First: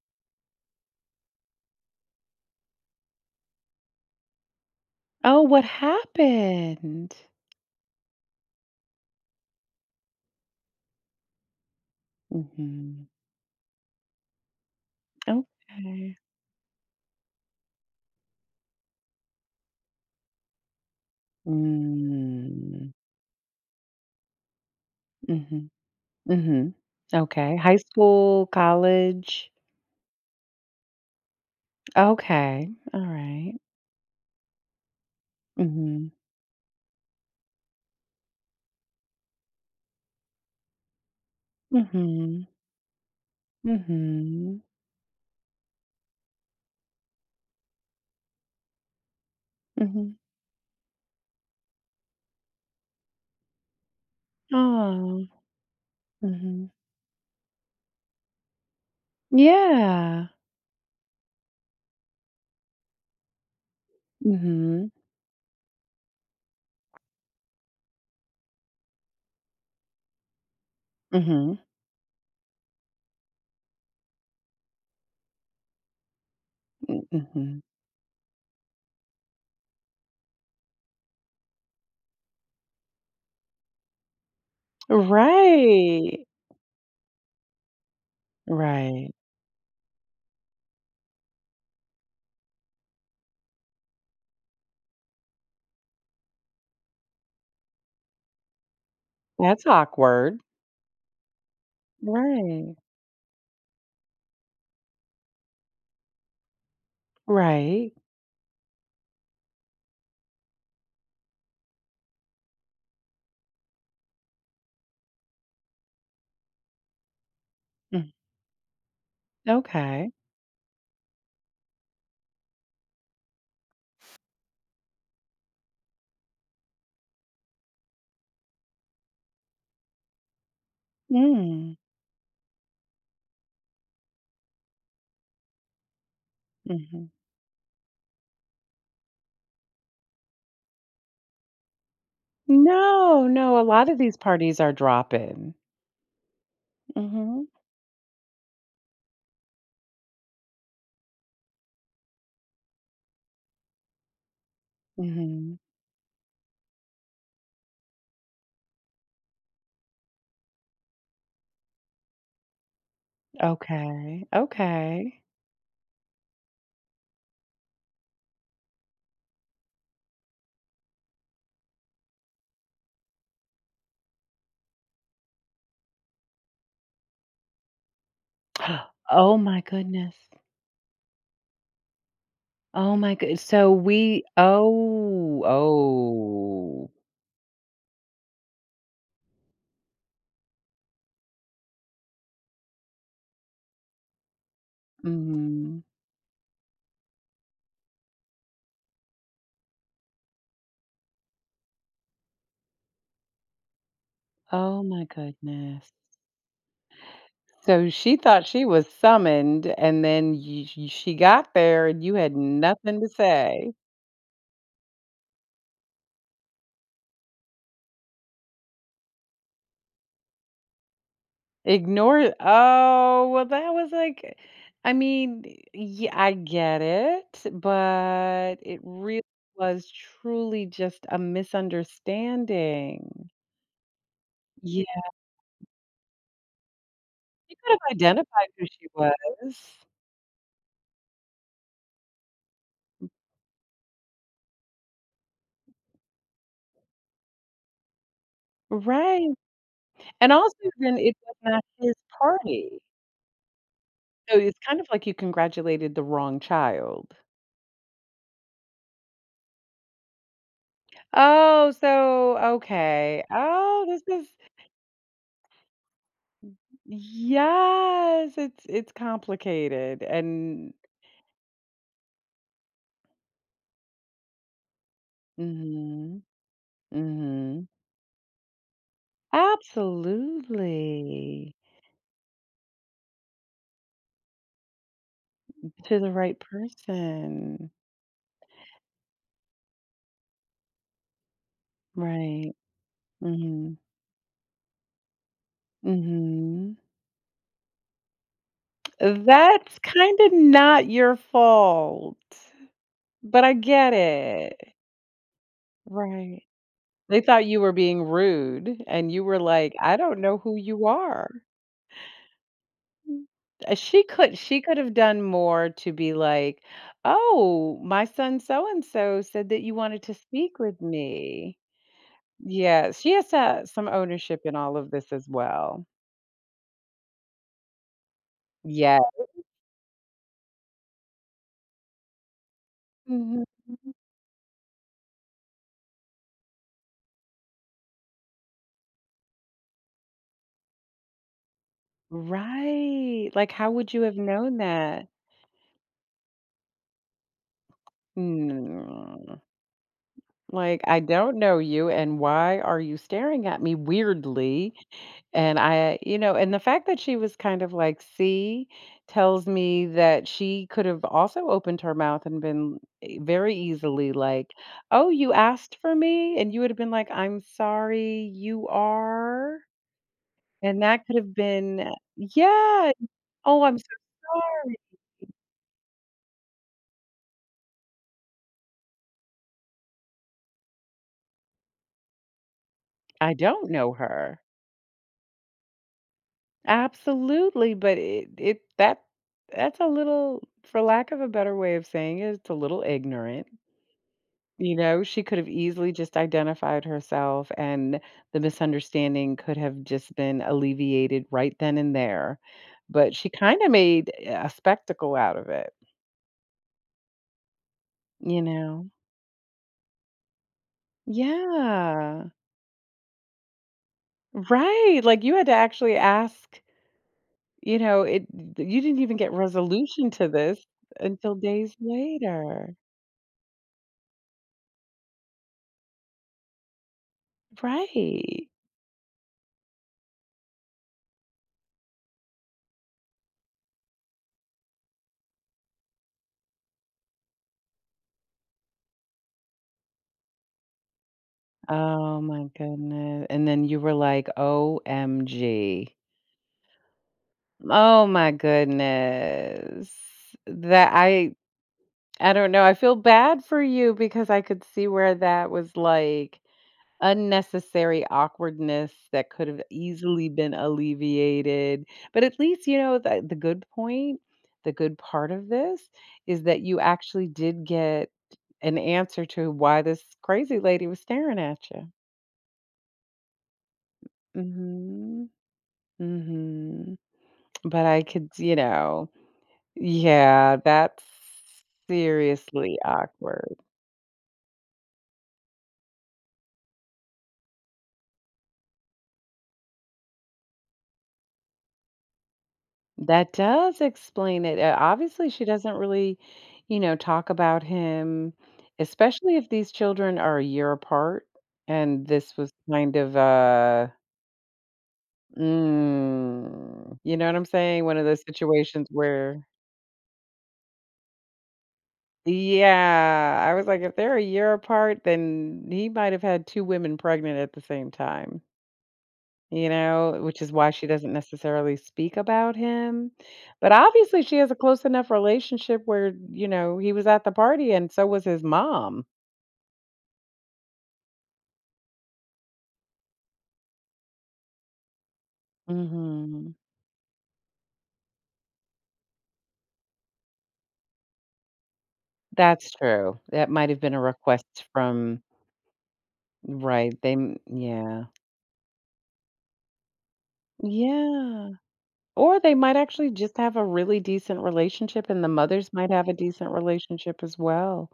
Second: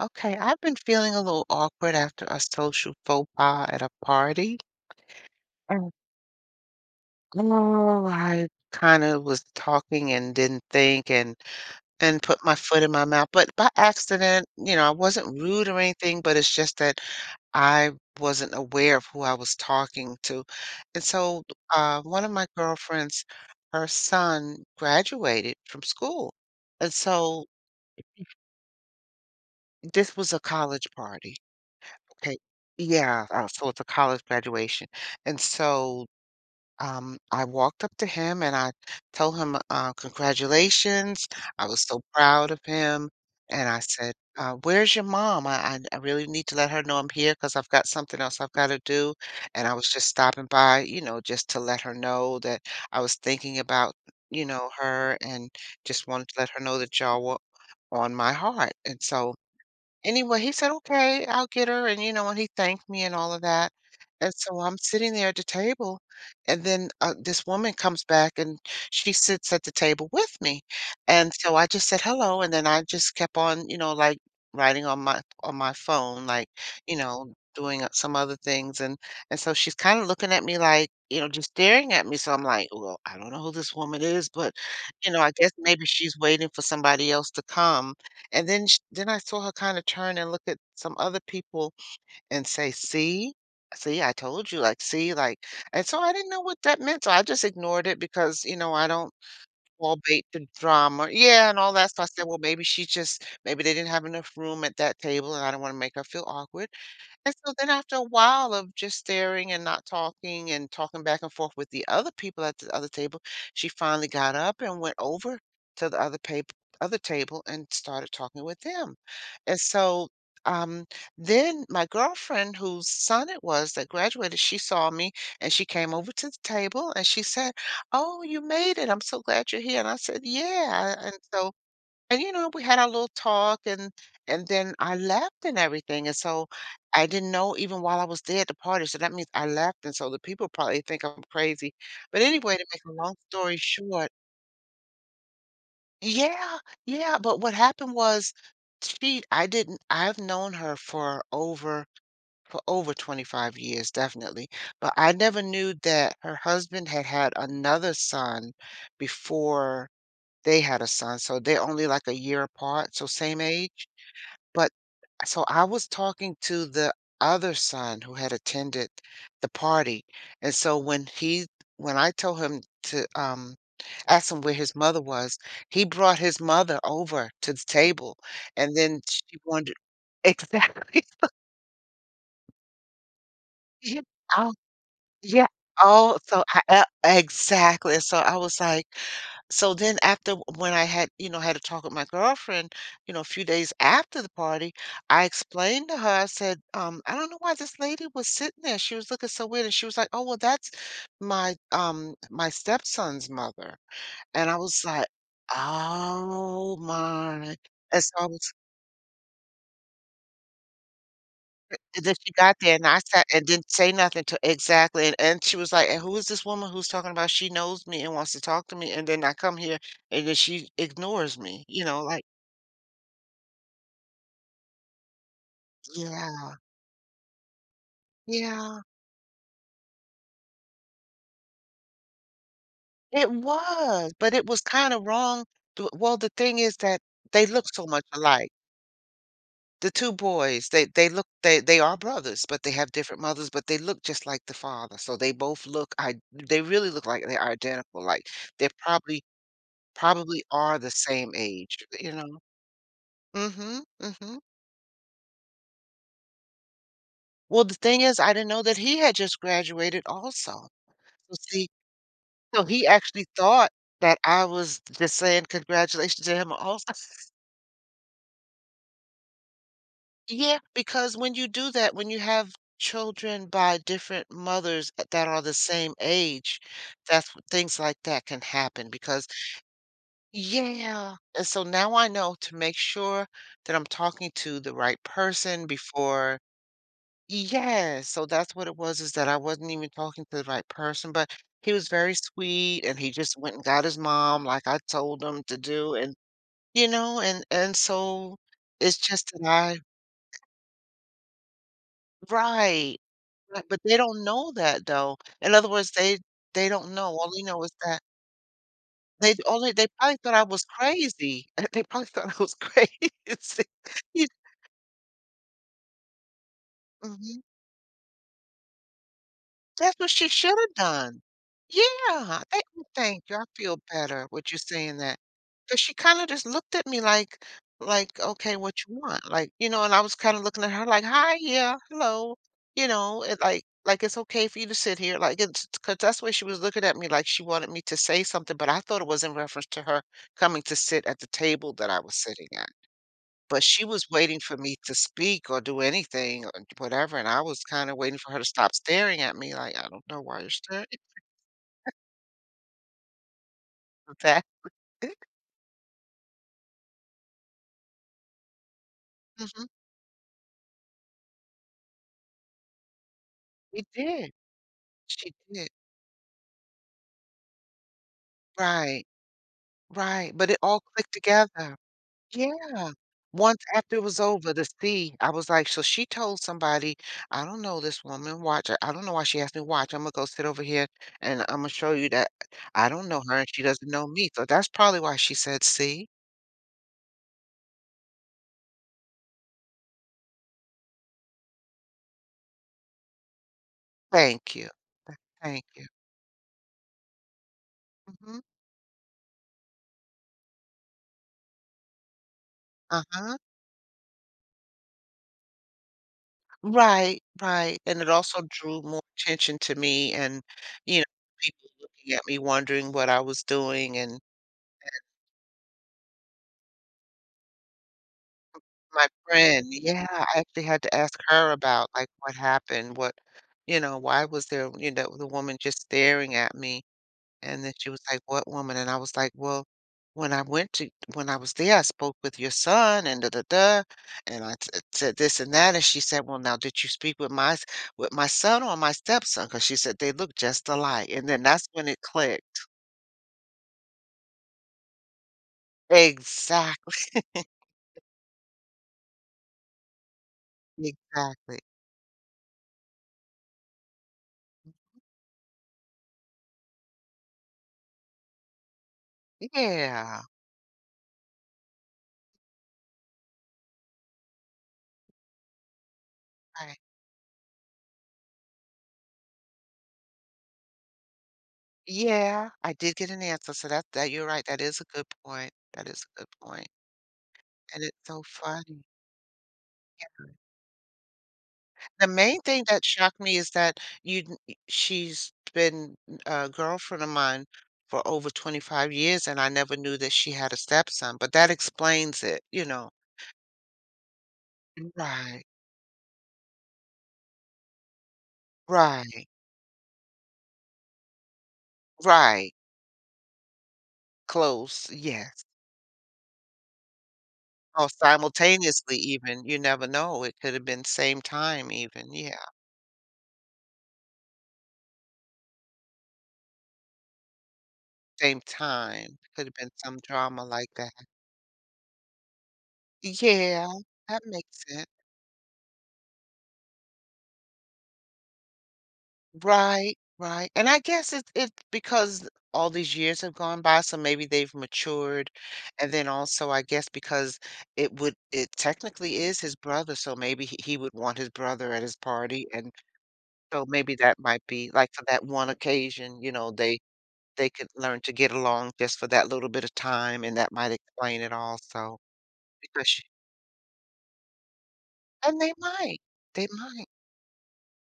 Okay, I've been feeling a little awkward after a social faux pas at a party. Oh, what Oh, happened? Oh, I kind of was talking and didn't think and put my foot in my Mhm. mouth, but by accident, you know, I wasn't rude or Okay. anything, but it's just that I wasn't aware of who I was talking to. And so one of my Mm. girlfriends, her son graduated Mhm, from school. mhm. And so Okay. High school, college. this was a college party. Okay, Okay. yeah, Alright. so it's a college graduation, and so, Mhm. I walked up to him and I told him, "Congratulations." I was so Mhm. proud of him, and I said, Mhm. "Where's your mom? I really need to let her know I'm here because 'cause I've got something else I've gotta do, and I was just Mhm. stopping by, you know, just to let her know that I was thinking about, you know, Aw. her and just wanted to let Mhm. her know that y'all were on my heart." And so Yeah. anyway, he said, "Okay, I'll get her," and, you know, and he thanked me and all of that, and so I'm Mhm. sitting there at the table, and then, this woman comes back, and she sits at the table with me, and so Mhm. I just said, "Hello," and then I just kept on, you know, like, writing on my phone, like, you Mm, know, mhm. doing, some other things, and so she's kinda looking at me like, you know, just staring at me, so I'm like, "Well, I don't know who this woman is, but, you know, I guess maybe she's Right. waiting for somebody else to come." And then sh then Right. I saw her kinda turn and look at some other people and say, "See? See, I told you, like, see, like," and so I didn't know what that meant, so I just ignored it because, you know, I don't That's fall bait awkward. to drama. Yeah, and all that, so I said, "Well, maybe Right. she just maybe they didn't have enough room at that table, and I don't wanna make her feel awkward." And so then Right. after a while of just staring and not talking and talking back and forth with the other people at the other table, she finally got up and went over to the other table and started Mm. talking with them. And so Okay. um then my girlfriend whose son it was that graduated, she saw me and she came over to the table and she said, "Oh, you made it. I'm so glad you're here." And I said, "Yeah." And so Mm. and, you know, we had our little talk and then I left and everything, and so I Mhm. didn't know even while I was there at the party, so that means I left, and so the people probably think I'm crazy. But anyway, to make a long No, story no, a lot of short. these parties are dropping. Yeah, yeah, but Mm. what happened was, she I didn't I've known her for over 25 years, definitely, but Mhm, I mm never mhm. knew that her husband had had another son before they had a son, so they're only like a year apart, so same age. Okay, But okay. so I was talking to the other son who had attended the party. And so when I told him to ask him where his mother was, he brought his mother over to the table and then she Oh my wondered. goodness. Exactly. Oh my good so Yeah. we Oh, oh, yeah. Oh, so I, e- oh. exactly. So I was like, so then after when I had, you know, had a talk with my girlfriend, you know, a few days after the party, I Mhm. explained to her, I said, I don't know why this lady was sitting there. She was looking so weird. And she was like, "Oh, well, that's my my stepson's mother." And I Oh was my like, goodness. "Oh my." So And so she I thought was she was summoned, and then you she got there, and and then you she had got there and nothing I to sat and didn't say. say nothing to, exactly, and she was like, "And who is this woman who's talking about she knows me and wants to talk to me? And then I come here and then she ignores me," you know, like. Ignore. Oh, well, that was like, I mean, yeah, I Yeah, get it, but it yeah, really was truly just a misunderstanding. it was, but it was Yeah, kinda wrong do well, the thing is that they you look could so have much identified alike. who she was. The two boys, they look they are brothers, but they have different mothers, but they look just like the father, so they both look I they really look like they're identical, like, they probably Right, and probably also are the then it same was not age, his you know? party, Mm. Mhm, mm so mhm. it's kind of like you congratulated the wrong child. Well, the thing is, I didn't know that he had just graduated also. So see, Oh, so so he okay. actually thought Oh, this that is I was just saying congratulations to him also. yes, it's complicated Yeah, and because when you do that, when you have children by different mothers that are the same mhm. age, that's Mhm. things like that can happen because, yeah. And Absolutely. so now I know to make sure that I'm talking to the right person To the right before. person. Yeah, so that's what it was, is that I wasn't even talking to the right person, but he was very Right. sweet and he just went and Mhm. got his mom like I told him to do and, Mhm. you know, and so it's just that I, That's kinda not your fault, right. but I Right, but get they don't know it. that though. In other words, Right. they don't know. They All they thought you know is were that being rude, and you they were only like, they "I probably don't thought know I who was you are." crazy. They probably thought I was crazy. Mm. She You could she could have done more to be like, mhm. "Oh, my son so and so said that you That's wanted what to she should speak have with done. me." Yeah, thank you, Yeah, she thank has you, to I have feel some better ownership with in you all of saying this that. as That, 'cause well. she kinda just looked at me like, "Okay, what Yeah. you want?" Like, you know, and I was kinda looking at her like, "Hi, yeah, hello," you know, it Mhm. Like, "It's okay for you to sit here," like, it's because that's why she was looking at me like she wanted me to say something, but I thought it was in reference to her coming to sit at the table that I was sitting at. Right, like, But how she would you was have waiting for known me to that? speak or do anything or whatever, and I was kinda waiting for her to stop staring at Mm, me like, "I don't know why you're like, staring "I don't know you, and why are you staring at me at that." weirdly?" And I, and the fact that she was kind of like, "See," tells Mhm. me that she could have also opened her mouth and been e very We easily did. like, "Oh, She you did. asked for me?" And you would have been like, "I'm sorry, you Right. are?" Right. But it all And that clicked could have together. been, Yeah. yeah. Once Oh, I'm sorry. after it was over, to see, I was like, "So she told somebody. 'I don't know this woman, watch her. I don't know why she asked me. Watch. Imma go sit over here, and Imma show you that I don't know I her, and she don't doesn't know know me.' her. So that's probably why she said, 'See.' Absolutely, but it that's a little, for lack of a better way of saying it, it's a little ignorant. Thank you. She could have Thank you." easily just identified herself, and the Mhm. misunderstanding could have just been alleviated right then and there. But she Uh-huh. kinda made a spectacle out of it, Right, right, and it you also drew know? more attention to me and, you know, people looking at Yeah. me wondering what I was doing and Right, like, you had to actually ask. You know, it, you didn't my even get friend, yeah, resolution to I this actually had to ask until her days about, like, what later. happened, what, you know, why was there, you know, the woman just staring at me. And then she was like, "What Right. woman?" And I was like, "Well, when I was there, I spoke with your son and da da da, and I t said this and that." And she said, "Well, now did you speak with with my son or my stepson?" Because she said they look just alike. And then that's when it Oh my clicked. goodness. And then you were like, "OMG." Exactly, Oh my goodness. That I exactly. I don't know. I feel bad for you because I could see where that was like unnecessary awkwardness that could have Yeah, easily been alleviated. But at least, the good point, the good part of this is that right. you actually did get an answer to why this crazy lady was staring at you. Yeah, I did get an answer. So that, that, you're right. That is a good Hmm. point. That is a good point. Hmm. And But it's I so could, funny. Yeah, that's The main thing seriously that shocked me is awkward. that you n e she's been a girlfriend of mine for over 25 years, and I never knew that she had a stepson, but that explains it, you know. That does explain it. Obviously, she Right, doesn't really, talk about him, right, especially if these children are a year apart. And this was right, kind of, close, yes, mm, you know what I'm saying? or One of those situations simultaneously where, even, you never know, it could have been same time even, yeah, yeah, I was like, if they're a year apart, then he might have had two women pregnant at the same same time. time, could have been some Which drama is why like she that. doesn't necessarily speak about him. Yeah, But obviously that she has a makes close sense. enough relationship where, he was at the party and so was his mom. Right, right. And I guess it's because all these years have gone by, so maybe they've matured. And then also, Mhm. I guess because it technically is his brother, so maybe he would want his brother at his party. That's And true. That so might have been maybe a that might request be like for from that one occasion, you know, right, they m they could learn yeah. to get along just for that little bit of time, and that might explain it Yeah. also. Or they might Because she, actually just have a really decent relationship, and the and they mothers might might, have a they decent might. relationship as well.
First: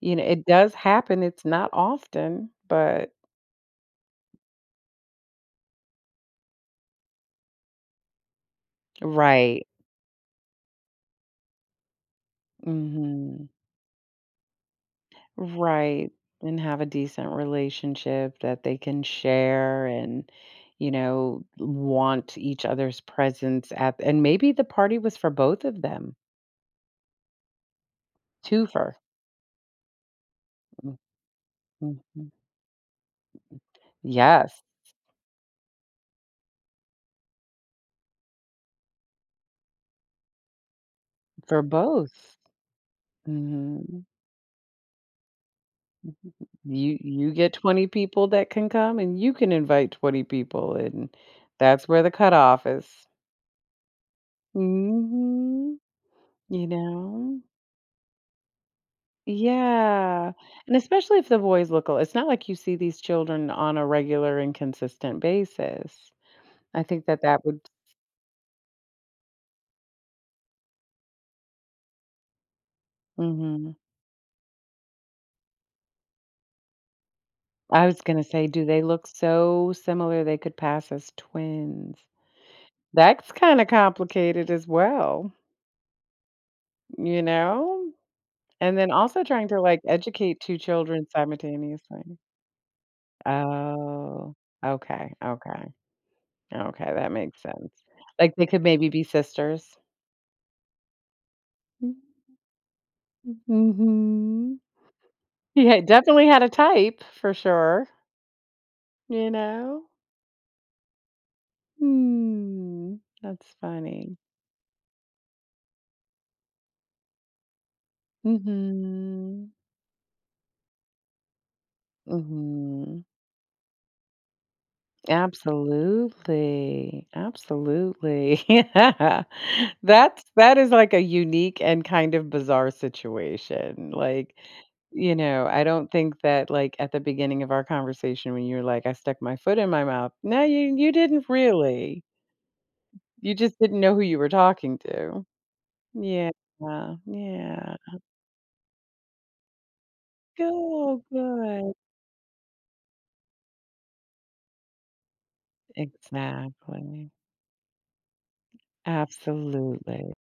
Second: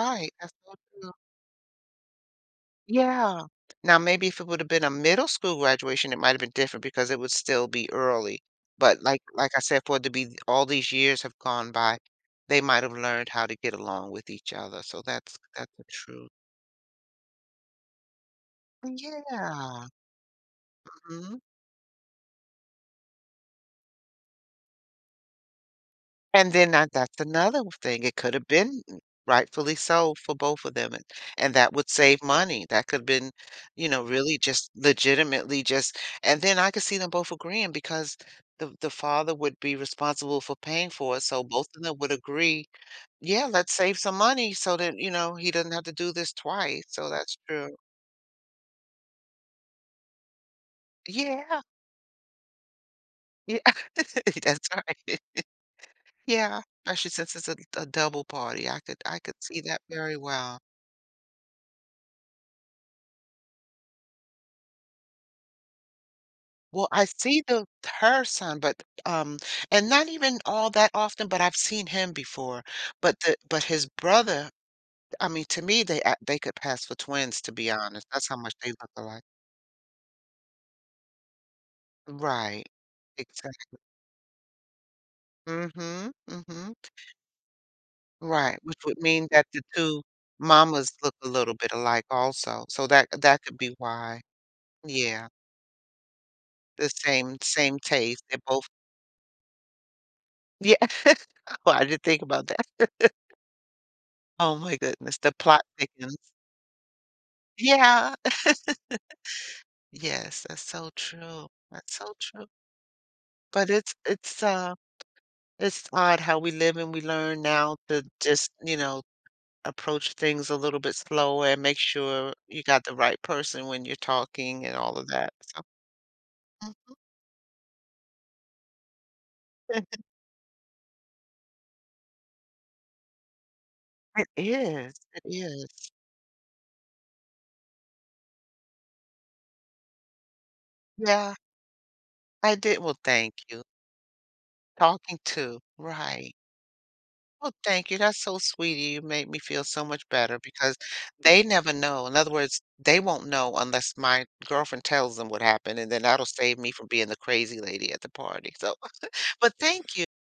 It That's does so happen, it's not often, but yeah. Now, maybe if it would have been a middle school graduation, it might have been different because it would still be early. But like I right. said, for it to be all these years have gone by, they might have learned how Mhm. to get along with each other. So that's the Right, truth. and have a decent relationship that they can share Yeah. and, Mhm. Want each other's presence at, and maybe the party was for both of them. And then that that's another thing, it could have Two been for. rightfully so for both of them, and that would save Mhm. money, that could have been, you know, really Yes, just legitimately just and then I could see them both agreeing because the father would be responsible for paying for it, so for both of them would both. agree, "Yeah, let's save Mhm. some money so that, you know, he doesn't have to do this twice," You so you that's get true. 20 people that can come, and you can invite 20 people, and Yeah, that's where the cutoff is. yeah, that's right. Mhm. Yeah, You especially since know? it's a double party, I could see that very Yeah, well. and especially if the boys look al, it's not like you see these children on a regular and consistent basis. I Well, I think that see that would the her son, but, and not even all that often, but I've seen him before. But the but mhm. his brother, I mean, to me, they could pass for twins, to be I was honest. gonna That's how say, much do they they look look alike. so similar they could pass as twins? Right. That's kinda Exact complicated as well, mhm, mhm. you know? Right, And which then would also mean that trying the to, like, two educate two mamas children look a little bit alike simultaneously. also, so that that could be why. Oh, okay, Yeah, okay, the okay, that same makes sense. same taste. Like, They're they could both maybe be sisters. yeah. Oh, I didn't think about that. Oh Mhm. my goodness, the plot He had thickens. definitely had a type for sure, Yeah. you know? Yes, that's so true. That's so true. Hmm, that's But funny. It's odd how we live and we learn now to just, you know, Mhm. approach things a little bit slower and make sure you got the Mhm. right person when you're talking and all of that, so mm. Absolutely, absolutely. Yeah. That's, that is like a unique and kind of bizarre situation, It like, is, it I don't is. think that, like, at the beginning of our conversation when you were like, "I stuck my foot in my mouth," no, you didn't Yeah, really. I did, well, You thank just you. didn't know who you were talking Talking to. to, Yeah, right. Oh, yeah. thank you. That's so sweet of you. You made me feel so much better because Go, they good. never know. In other words, they won't know unless my girlfriend tells them what happened, and then that'll save me from being Exactly. the crazy lady at the party. So, but thank you. Absolutely.